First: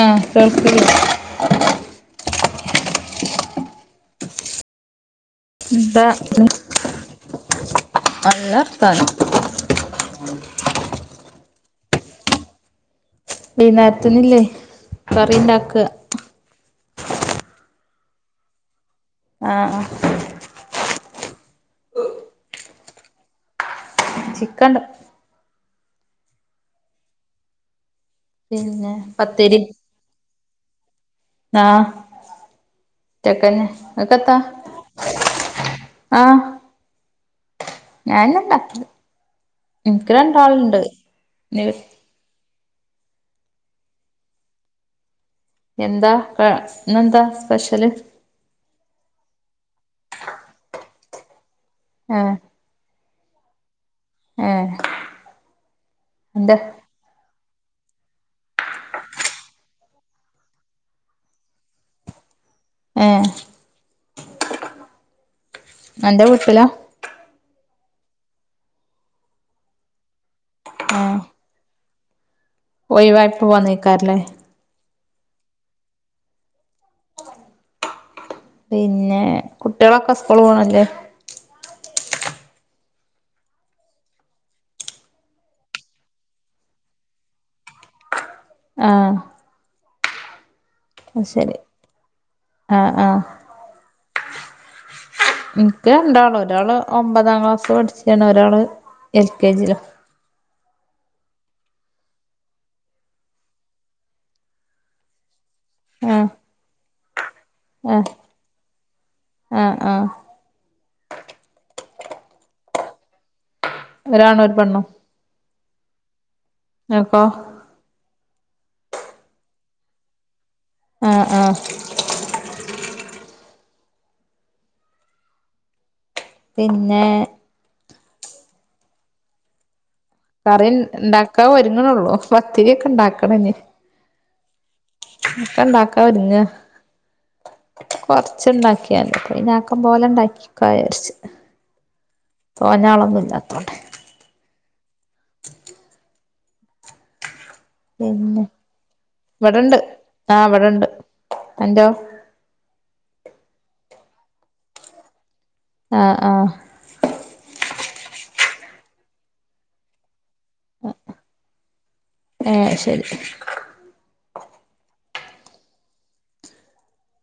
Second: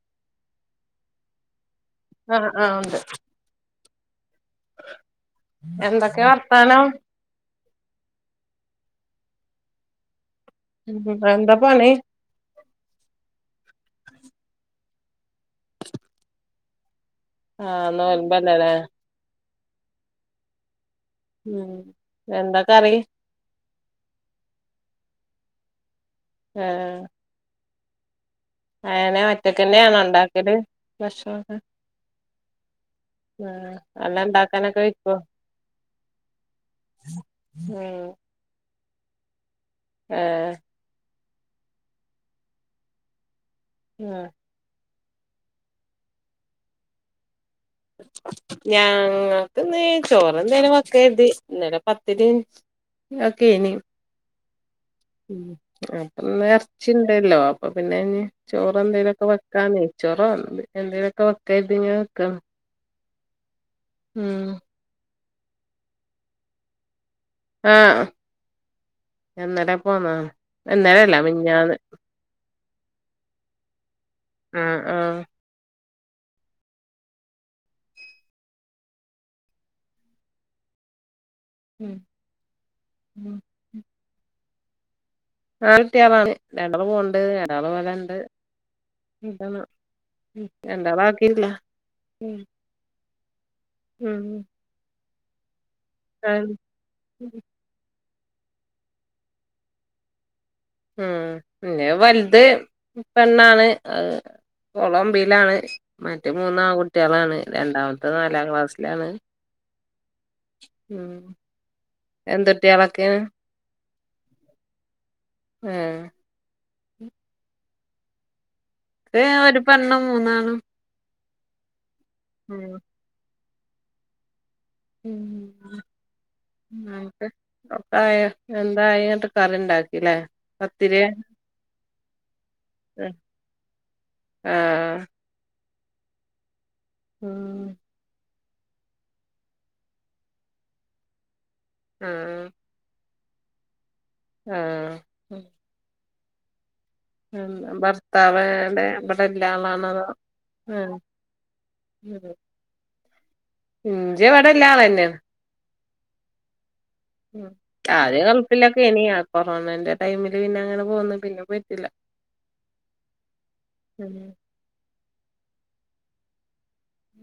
ആഹ് കേൾക്കി ആഹ് ആഹ് ഉണ്ട് ധ എന്തൊക്കെ വർത്താനം അല്ല താനോ എന്താ പണി കറീണ്ടാക്ക ആ നൊയമ്പല്ലാലേ ആ ആ ഉം എന്താ കറി ആഹ് ചിക്കൻണ്ട് ഏ ആ പിന്നെ അയനെ പത്തിരി ഒറ്റക്കന്നെയാണോ ഉണ്ടാക്കല് ഭക്ഷണൊക്കെ ആഹ് ഉച്ചക്കന്നെ എല്ലാം ഇങ്ങക്കെത്താ ഇണ്ടാക്കാനൊക്കെ വയ്ക്കോ ഞാൻന്നെ ഉണ്ടാക്കിത് എനിക്ക് ഏഹ് രണ്ടാളുണ്ട്. ന് ഉം എന്താ. ക ഇന്നെന്താ സ്പെഷ്യല് ഞങ്ങൾക്ക്ന്ന് ചോറെന്തേനും വക്ക കരുതി ഇന്നലെ പത്തിരി ഏഹ് ഒക്കേന് ഏ ഉം അപ്പൊന്ന് ഇറച്ചിണ്ടല്ലോ അപ്പൊ പിന്നെ ഇനി ചോറ് എന്തേലുമൊക്കെ വെക്കാ നെയ് ചോറോ എ എന്തേലുമൊക്കെ വെക്കാന്ന് കരുതി ഇങ്ങനെ നിക്കാണ് ഏ ഉം എന്റെ വീട്ടിലാ ആ എന്നടേ പോന്നാ. എന്നടെ അല്ലാ മിഞ്ഞാന്ന്. ഒയി വായിപ്പെ വന്ന് നിക്കാറില്ലേ. ആ ആ പിന്നെ കുട്ടികളൊക്കെ സ്കൂൾ പോണല്ലേ ഉം ഉം നാൽകുട്ടികളാണ്. രണ്ടെണ്ണംപോണ്ട് ഒരാള് ഇവിടെണ്ട് ആ രണ്ടാളെ ആക്കീണ്ട്ള ആഹ് ആഹ് ഉം എനിക്ക് രണ്ടാള് ഒരാള് ഒമ്പതാം ക്ലാസ് പഠിച്ച് ണ് ഒരാള് എൽ കെ ജിയിലും. ഉം പിന്നെ വലുത് പെണ്ണാണ് അത് കൊളമ്പിയിലാണ് ആഹ് മറ്റേ മൂന്നാൺകുട്ടികളാണ്. രണ്ടാമത്തെ നാലാം ക്ലാസ്സിലാണ്. ആ ആ ഉം എന്തുട്ടികളൊക്കെയാണ്. ഒരാണ് ഒരു പെണ്ണും. ഏ ഇങ്ങക്കോ? ഇവടെ ഒരു പെണ്ണും മൂന്നാണും. ആ ആ ഉം ഉം ഉം പിന്നെ അന്നിട്ട് ഒക്കായാ എന്താ ആയി എന്നിട്ട് കറീണ്ടാ കറി ഇണ്ടാക്കാ ഒരുങ്ങണുള്ളൂ പത്തിരി ഒക്കെ ഉണ്ടാക്കണം ഇനി ആഹ് ഒക്കെ ഇണ്ടാക്കാൻ ഒരുങ്ങാ ഉം അച്ച ഉണ്ടാക്കിയാല് ഇനക്കം പോലെ ഉണ്ടാക്കാം വിചാരിച്ച് ആഹ് തോന്നളൊന്നും ഇല്ല ലത്തോട്ടെ ആഹ് മ്മ് പിന്നെ ഭർത്താവ് എവടെ ഇവിടെ ഇള്ള ആളാണോ അതോ മ്മ് എന്തോ ഇഞ്ച ഇവിടൊല്ല ആളന്നെ ആഹ് ആഹ് മ്മ് ആദ്യം ഗൾഫിലൊക്കെയെനു പിന്നെയാ കൊറോണന്റെ ടൈമിലാ പിന്നെ അങ്ങനെ പോന്ന പിന്നെ പോയിട്ടില്ല ഏഹ് ശരി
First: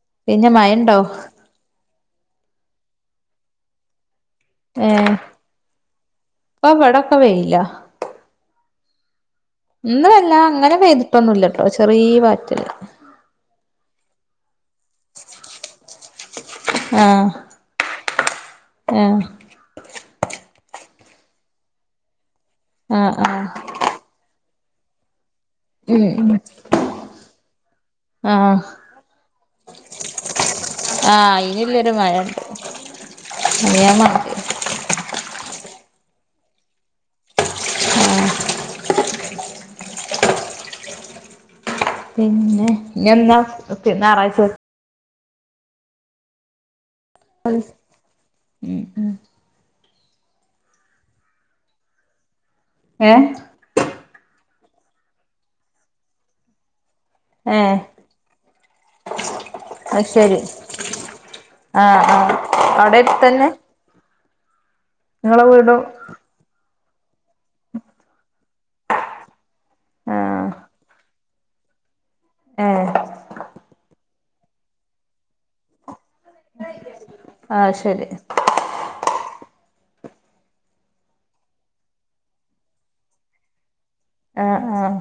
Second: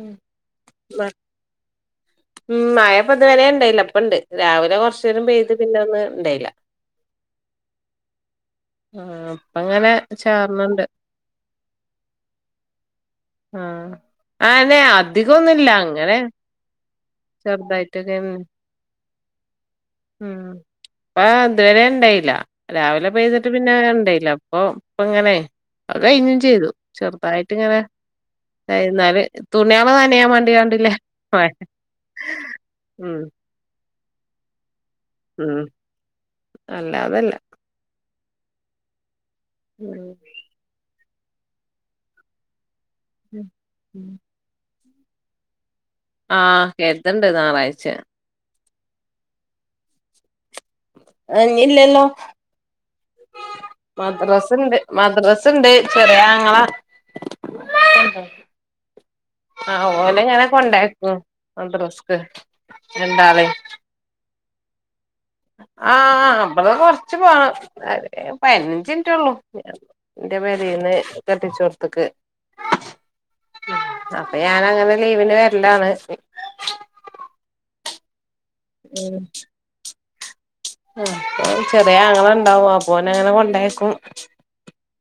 ഉം പിന്നെ മയ ഇണ്ടോ മ്മ് മയ ഇപ്പം ഇതുവരെ ഇണ്ടായില്ല ഇപ്പ ഉണ്ട് രാവിലെ കൊറച്ച് ഏഹ് നേരം പെയ്ത് പിന്നെ ഒന്നും ഉണ്ടായില്ല ഇപ്പൊ ഇവിടൊക്കെ വെയിലാ ആഹ് ഇന്ന് വല്ല അങ്ങനെ പെയ്തിട്ടൊന്നുംല്ലട്ടോ ചെറിയ പാറ്റല് ആഹ് ആനെ അധികം ഒന്നുല്ല അങ്ങനെ ആഹ് ചെറുതായിട്ടൊക്കെ ആഹ് മ്മ് അപ്പ അതുവരെ ഇണ്ടായില്ല രാവിലെ ആഹ് ആഹ് പെയ്തിട്ട് പിന്നെ ഇണ്ടായില്ല അപ്പൊ ഇപ്പ ഇങ്ങനെ അത് ഉം ഉം കഴിഞ്ഞും ചെയ്തു ചെറുതായിട്ട് ഇങ്ങനെ ആഹ് എന്നാല് തുണിയാള് നനയാൻ വേണ്ടി കണ്ടില്ലേ ആഹ് അയിനുല്ലൊരു മഴണ്ട് [unintelligible] മ്മ് അല്ല അതല്ല മ്മ് പിന്നെ ഇഞ്ഞെന്നാ ഞായറാഴ്ച ആഹ് കേത്തിണ്ട് ഞായറാഴ്ച മ്മ് മ്മ് അയിനിഞ്ഞില്ലല്ലോ ഏഹ് മദ്രസ ണ്ട് മദ്രസ ഇണ്ട് ചെറിയ ആങ്ങള ഏഹ് ആഹ് അത് ശരി ഓലെങ്ങനെ കൊണ്ടാക്കും ആഹ് മദ്രസക്ക് ആഹ് അവിടെ തന്നെ രണ്ടാളേം ആഹ് അമ്മള് കൊറച്ച് പോണം പതിനഞ്ച് മിനിറ്റേ ഉള്ളൂ ഞാൻ എന്റെ ആഹ് പേരെന്ന് കെട്ടിച്ചോട്ത്ത്ക്ക് ഏഹ് അപ്പൊ ഞാൻ അങ്ങനെ ലീവിന് വരലാണ് ആഹ് ശരി മ്മ് ആ ചെറിയ ആങ്ങള ഉണ്ടാവും അപ്പോ ഓൻ അങ്ങനെ കൊണ്ടായിക്കും ആഹ് ആഹ്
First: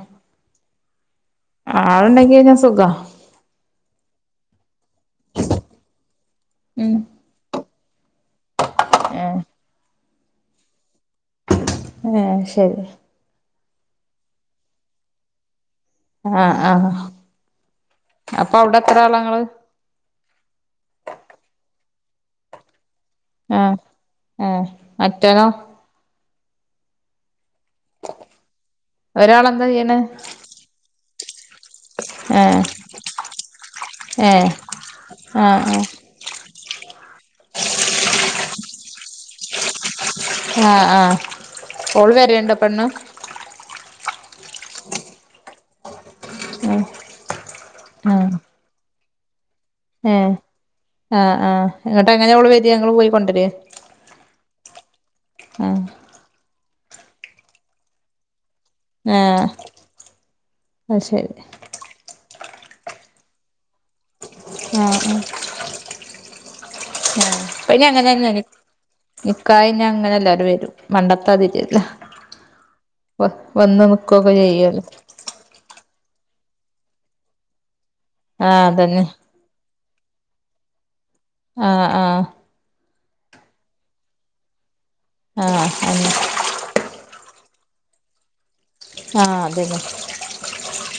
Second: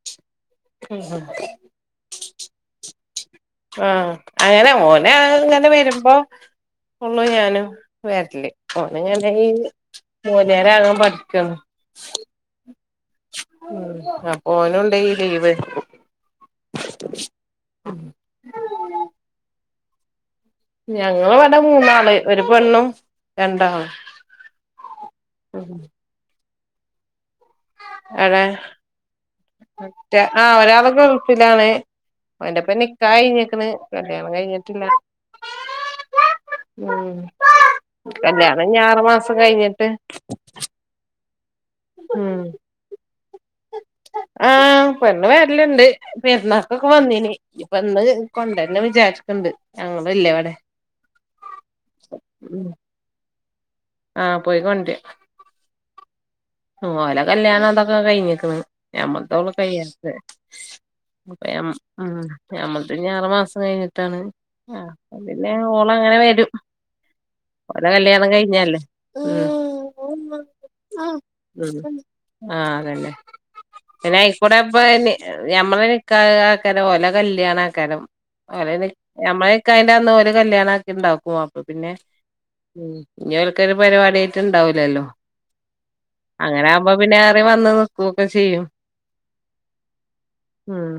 മ്മ് മ്മ് ആളുണ്ടെങ്കി കയിഞ്ഞാ സുഖ ആഹ് അങ്ങനെ ഓനെ അങ്ങനെ വരുമ്പോ ഉം ഉള്ളു ഞാനും വരല് ഓനങ്ങനെ ഏഹ് മൊയ്ലാര്യാകാൻ പഠിക്കുവാണ് [unintelligible] ഏഹ് ശരി മ്മ് അപ്പോ ഓനും ഇണ്ടേ ഈ ലീവ് ആഹ് ആഹ് അപ്പൊ അവിടെ എത്ര ആളാ ഇങ്ങള് ഞങ്ങള് വേടെ മൂന്നാള് ഒരു പെണ്ണും ആഹ് രണ്ടാണും ഏഹ് മറ്റോനോ മ്മ് ഏടെ ഒരാളെന്താ ചെയ്യണ് മറ്റെ ആഹ് ഒരാള് ഗൾഫിലാണ് ഓൻ്റെ ഏഹ് ഇപ്പം നിക്കാഹ് കഴിഞ്ഞക്കണ് കല്യാണം ഏഹ് കഴിഞ്ഞിട്ടില്ല ആഹ് ആഹ് മ്മ് കല്യാണം ഇനി ആറു മാസം കഴിഞ്ഞിട്ട് ആ ആ ഓൾ വെരെണ്ടോ പെണ്ണ് ആ പെണ്ണ് വെര്ൽ ഇണ്ട് പെരുന്നാക്കൊക്കെ വന്നീനി ഇഞ് ഇപ്പ ഇന്ന് കൊണ്ടര്ണം വിചാരിക്ക്ണ്ട് ഇണ്ട് ഏ ആ ആ ഇങ്ങട്ട് എങ്ങനെ ഓൾ വെരാ ഇങ്ങൾ പോയി കൊണ്ടരെ ആ പോയിക്കോണ്ട്യ ആഹ് ഓല കല്യാണം അതൊക്കെ കഴിഞ്ഞിക്ക്ണ് ഞമ്മൾ ആഹ് തൊള്ളു കയ്യാത്തത് അത് ശരി അപ്പ ഞമ്മ് ഉം ഞമ്മൾത് ഇഞ് ആറ് മാസം കഴ്ഞ്ഞ്ട്ടാണ് ആഹ് അപ്പ പിന്നെ ഓൾ അങ്ങനെ വെരും ആ ഇപ്പ അയിൻ അങ്ങനെന്നെയ്നി ഉം നിക്കാഹിന് അങ്ങനെ എല്ലാരും വെരും പണ്ടത്തെ ഉം ആ അതെന്നെ വന്ന് പിന്നെ നിക്കൊക്കെ അയിക്കൂടെ ഇപ്പ ചെയ്യോല്ലോ നി ഞമ്മളെ നിക്കാഹ് ക്കാഹ്, ൻ ഓലെ കല്യാണം ആക്കാരം ആഹ് ഓലെ നിക്ക് അതന്നെ നമ്മളെ നിക്കാഹിന്റെ അന്ന് ഓലെ കല്യാണ ആ ഇഞ് ഇണ്ടാക്കും അപ്പ ആഹ് പിന്നെ ആഹ് ഉം ഇഞ് ഒൽക്കൊര് പരിപാടി ആയിട്ട് ഇണ്ടായൂലല്ലോ ആ അങ്ങനെ ആവുമ്പ പിന്നെ ഏറിം വന്ന് നിക്കൊക്കെ ചെ ചെയ്യും ആഹ് അതന്നെ ഉം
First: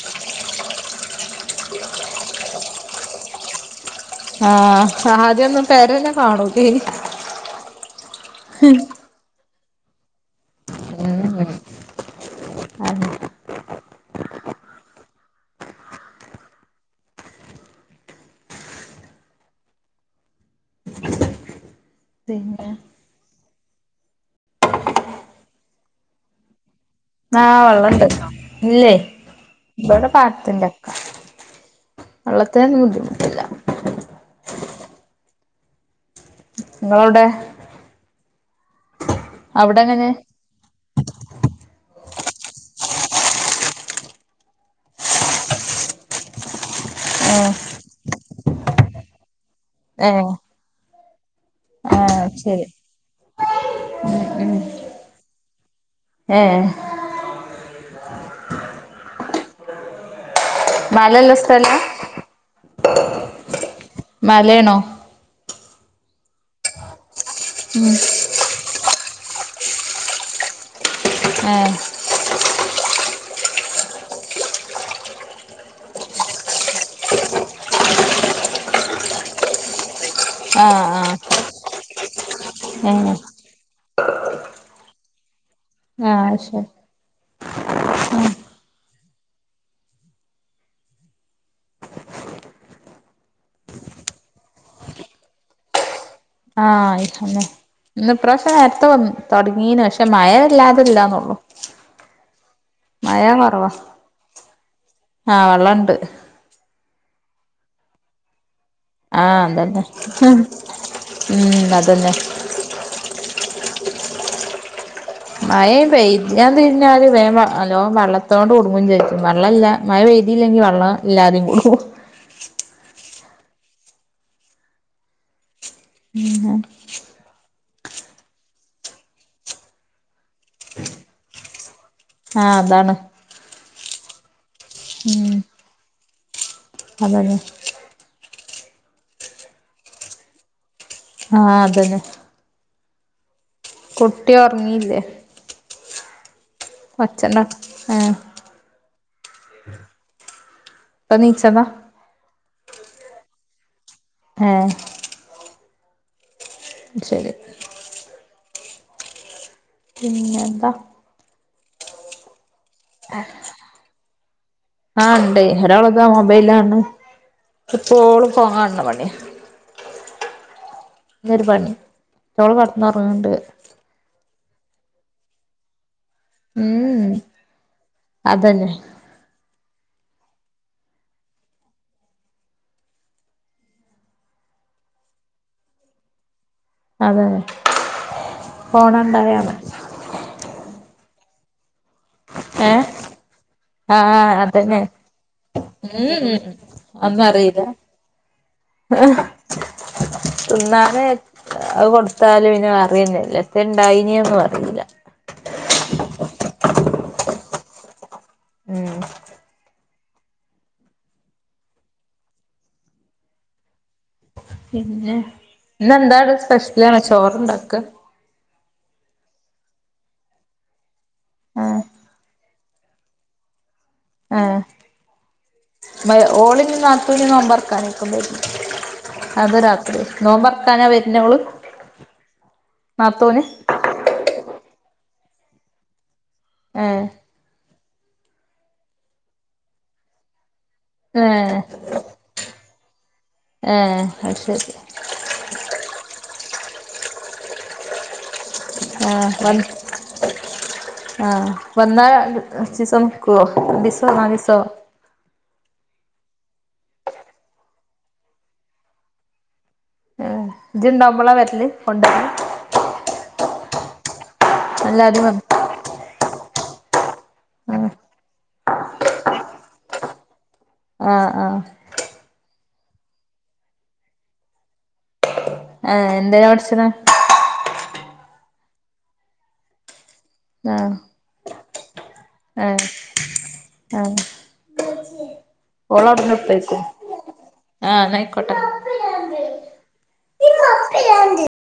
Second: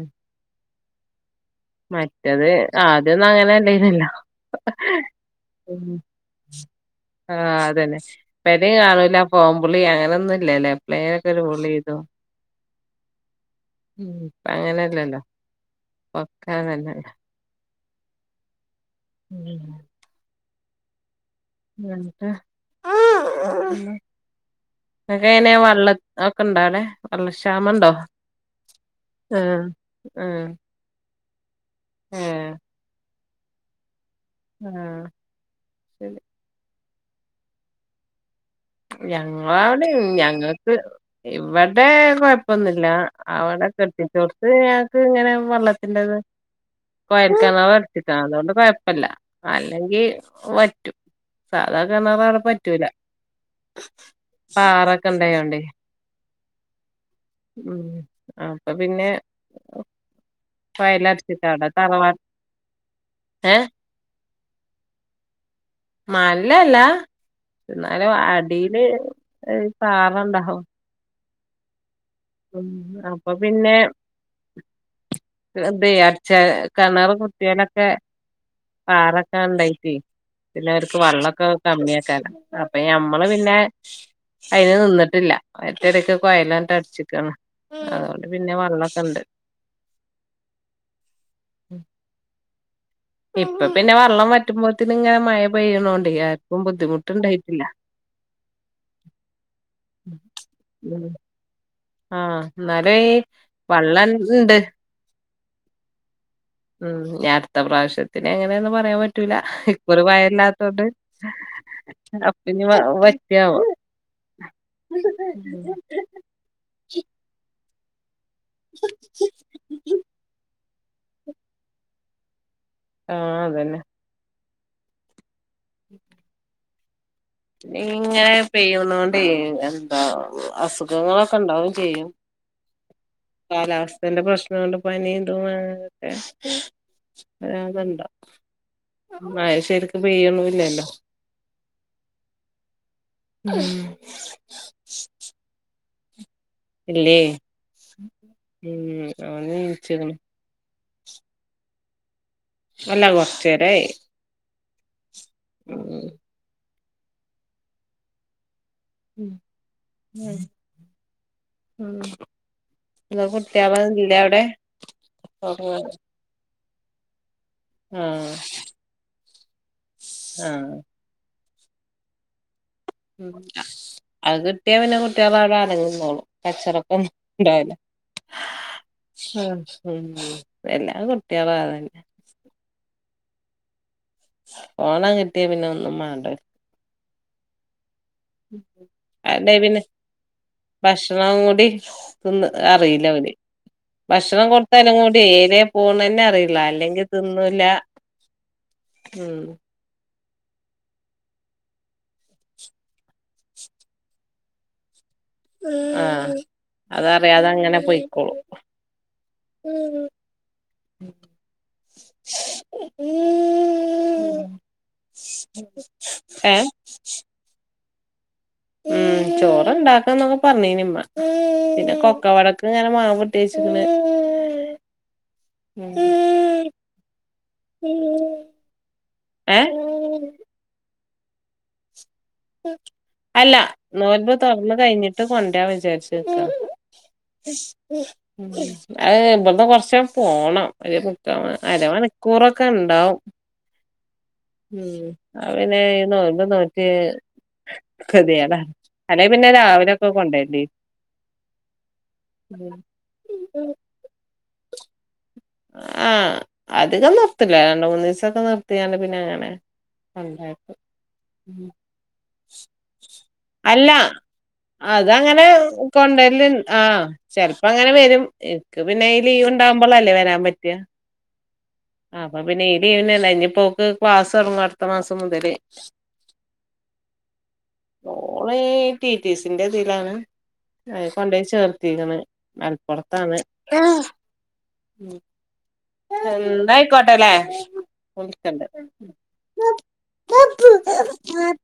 മറ്റത് ആദ്യൊന്നും അങ്ങനെ ഇണ്ടായിരുന്നില്ല ആഹ് ആദ്യൊന്നും ഉം പെരന്നെ കാണൂലേനി ആ അതെന്നെ [unintelligible] കാണൂലാ [unintelligible] വുളി അങ്ങനെ ഒന്നും ഇല്ലലെ എപ്പളേലും ഒക്കെ ഒരു വുളി ഇതും അതെ ഉം ഇപ്പ അങ്ങനെ ഇല്ലല്ലോ ഇപ്പ ഒക്കെ അങ്ങൻ തന്നെ അല്ലെ ഉം [unintelligible] ഇങ്ങക്ക് പിന്നെ എങ്ങനെ വള്ള അയൊക്കെ ഇണ്ടാ ഒയുടെ വള്ള ആഹ് ക്ഷാമ ഇണ്ടോ വെള്ളണ്ട് ഇല്ലേ ഏ ആ വള്ളത്തിന് അയിന് ബുദ്ധിമുട്ട് ഇല്ല ആ ശരി ഇങ്ങളെ അയുടെ ഞങ്ങളവിടെ ഞങ്ങൾക്ക് ഇവ വടെ കൊഴപ്പൊന്നും ഇല്ല അവടെ കെട്ടിച്ചോട്ത്ത് ഞങ്ങക്ക് ഇങ്ങനെ വള്ളത്തിന്റെ ഇത് ഏഹ് കൊഴക്ക്ണെ വെർത്തിട്ട അതോണ്ട് കൊഴപ്പ ഇല്ല അല്ലെങ്കി ഏഹ് വറ്റും സാധാ ആഹ് കെണറാൾ ശരി വറ്റൂലാ ഉം ഉം പാറൊക്കെ ഇണ്ടായോണ്ടെ ഏഹ് ഉം അപ്പൊ പിന്നെ മലല്ല വയലടച്ചിട്ടാവിടെ സ്ഥലാ തറവാ ഏ മലെണോ നല്ലെ അല്ല ഉം ഇന്നാലും അഡ് ടീൽ ഒര് പാറ ഇണ്ടാവും ഏ ഉം അപ്പൊ പിന്നെ ദെ അട്ച്ചേരാ കെണർ കുത്തിയൊലൊക്കെ പാറ ഒക്കെ ഇണ്ടായിറ്റേ പിന്നെ അവര്ക്ക് ആഹ് വള്ളൊക്കെ കമ്മിയാക്കാലം അപ്പൊ ആഹ് ഏഹ് ഞമ്മള് പിന്നെ അയിന് നിന്നിട്ടില്ല. ട്ടെയെര് ഒക്കെ ആഹ് ശരി കൊയലാണ്ട് അട്ച്ചെക്കാണ് അതോണ്ട് പിന്നെ വള്ളൊക്കെ ഇണ്ട് ഉം ഇപ്പ പിന്നെ വള്ളം വറ്റുമ്പോത്തിന് ഇങ്ങനെ മഴ പെയ്യ്ണോണ്ടെ ആര്ക്കും ആഹ് ബുദ്ധിമുട്ട് ആഹ് ഇണ്ടായിട്ടില്ല ഇന്ന് ഇപ്രാവശ്യം നേര്ത്തെ വന്നു തൊടങ്ങീന് പക്ഷെ മഴ വല്ലാതെ ഇല്ലന്നൊള്ളു ആ എന്നാലൈ വെള്ളം ഇ ഇണ്ട് ആ വള്ളം ഇണ്ട് ഉം ഇഞ് അട്ത്ത പ്രാവ്ശ്യത്തിന് പ്പളെ ഒന്നും പറയാൻ പറ്റൂലാ ആഹ് അതന്നെ ഇപ്പ ഒരു മഴ ഇല്ലാത്തോണ്ട് ഉം അതന്നെ അപ്പ ഇഞ്ഞ് വറ്റാവോ മഴ പെയ്യാൻ തിരിഞ്ഞാല് നല്ലോ വെള്ള ത്തോണ്ട് കുടുങ്ങും ചെയ്യും വെള്ളം ഇല്ല മഴ പെയ്തില്ലെങ്കിൽ വെള്ളം ഇല്ലാതിം കുടുങ്ങും ആഹ് അതന്നെ ഉം ങ്ങനെ പെയ്യുന്നൊണ്ട് എന്താ അസുഖങ്ങളൊക്കെ ഇണ്ടാവും ചെയ്യും ആഹ് അതാണ് കാലാവസ്ഥന്റെ പ്രശ്നം കൊണ്ട് പനി ഇതു ഉം അങ്ങനെ ക്കെ അതന്നെ അരാതണ്ടോ മഴ ശരിക്ക് പെയ്യ്ണില്ലല്ലോ ആഹ് അതന്നെ ഉം. കുട്ടി ഉറങ്ങില്ലേ ഇല്ലേ ഏഹ് ഉം അവന് ച്ച്ക്ണ് പ നീച്ചതാ എല്ലാ കൊറച്ചേരായി ഏ ഉം ശരി ഉം പിന്ന എന്താ ഉം ഇങ്ങളെ കുട്ടിയള്ല്ല അവിടെ ആഹ് ഉണ്ടേ ഒറങ്ങാ ഒരാളിതാ മൊബൈലാണ് ഇപ്പോളും ആഹ് ഫോൺ കാൺണ പണിയാ ആഹ് രു പണി ള്റ്റോ കട്ന്നൊറങ്ങ്ണ്ട് അത് കിട്ടിയാ പിന്നെ കുട്ടികള് അവിടെ അടങ്ങിന്നോളും ഉം കച്ചറക്കൊന്നും ഉണ്ടാവൂല അതന്നെ ഉം ഉം എല്ലാ കുട്ടികളും അതെന്നെ ഫോണട് കിട്ടിയ പിന്നെ ഒന്നും വണ്ട അതെ അതെ പിന്നെ ഭക്ഷണം കൂടി തിന്ന് ഏ അറിയീല ഓല് ആഹ് ഭക്ഷണം അതന്നെ കൊടുത്താലും കൂടി എയ്ലെ ഉം പോണന്നെ ഉം അറിയില്ല അല്ലെങ്കി അതൊന്നും അറിയില്ല തിന്നൂല ഉം തിന്നാനേ അത് കൊടുത്താലും ഇന അറിയെന്നെല്ല ന്തേ ഇണ്ടായിനൊന്നും അറിയില്ല ആഹ് അതറിയാതെ അങ്ങനെ പോയിക്കോളും ഉം ഉ ഉ പിന്നെ ഇന്നെന്താ ഏ സ്പെഷ്യലാണോ ചോറുണ്ടാക്ക ഉം ചോറ് ണ്ടാക്കണം എന്നൊക്കെ പറഞ്ഞീനിമ്മ ആഹ് പിന്നെ കൊക്കവാടക് ക്ക് ഞങ്ങള് മാവൂട്ടി വെച്ച് ആ ഉം ഏ ഓളിഞ്ഞ് നാത്തൂന് നോമ്പറക്കാനേക്കും വര അത് ഏഹ് രാത്രി നോമ്പറക്കാനാ വര്ന്നെ ഓള് അല്ല നോല്മ്പോ തൊറന്ന് കഴിഞ്ഞിട്ട് കൊണ്ടരാ വിചാരിച്ച് ക്കാ ആഹ് അത് ഇബട്ന്ന് കൊറച്ച് പോണം ഒരു മുക്ക ഏഹ് അരമണിക്കൂറൊക്കെ ഉണ്ടാവും ഏഹ് അത് ശരി ഉം അപ്പന്നെ നോമ്പും നോറ്റ് കെതിയേട അല്ലെ ആഹ് പിന്നെ വ രാവിലെ ഒക്കെ കൊണ്ടല്ലേ ആഹ് വന്നാ കൊറച്ചീസം നിക്കുവോ രണ്ടീസോ നാലീസോ ആഹ് അധികം നിർത്തില്ല രണ്ട് മൂന്നീസൊക്കെ നിർത്തിയാണ്ട് പിന്നെ അങ്ങനെ കൊണ്ടാക്കും ഇത്ണ്ടുമ്പോളാ വരല് കൊണ്ട അല്ല അതങ്ങനെ കൊണ്ട ആഹ ചിലപ്പപ്പോ അങ്ങനെ ആഹ് വരും എനിക്ക് പിന്നെ ഈ ലീവ് ഉണ്ടാവുമ്പോൾ അല്ലേ വരാ ആഹ ആഹ അപ്പൊ പിന്നെ ഇല ഈവന അല്ല അനി പോക്ക് ക്ലാസ് തുടങ്ങും അടുത്ത മാസം മുതല് ആഏ എന്തതിനാ പഠിച്ചത ഓള റ്റിറ്റീസിന്റെ ഇതിലാണ് ആഹ് അത് കൊണ്ട ചർ ീ ഏഹ് മലപ്പുറത്താണ് ആഹ് ഓളവ്ട്ന്ന് ഇട്ത്തയ്ക്കും എന്തയിക്കോട്ടെല്ലെ ആഹ് ന്നാ വിളിച്ചണ്ട് അയ്ക്കോട്ടെ ആ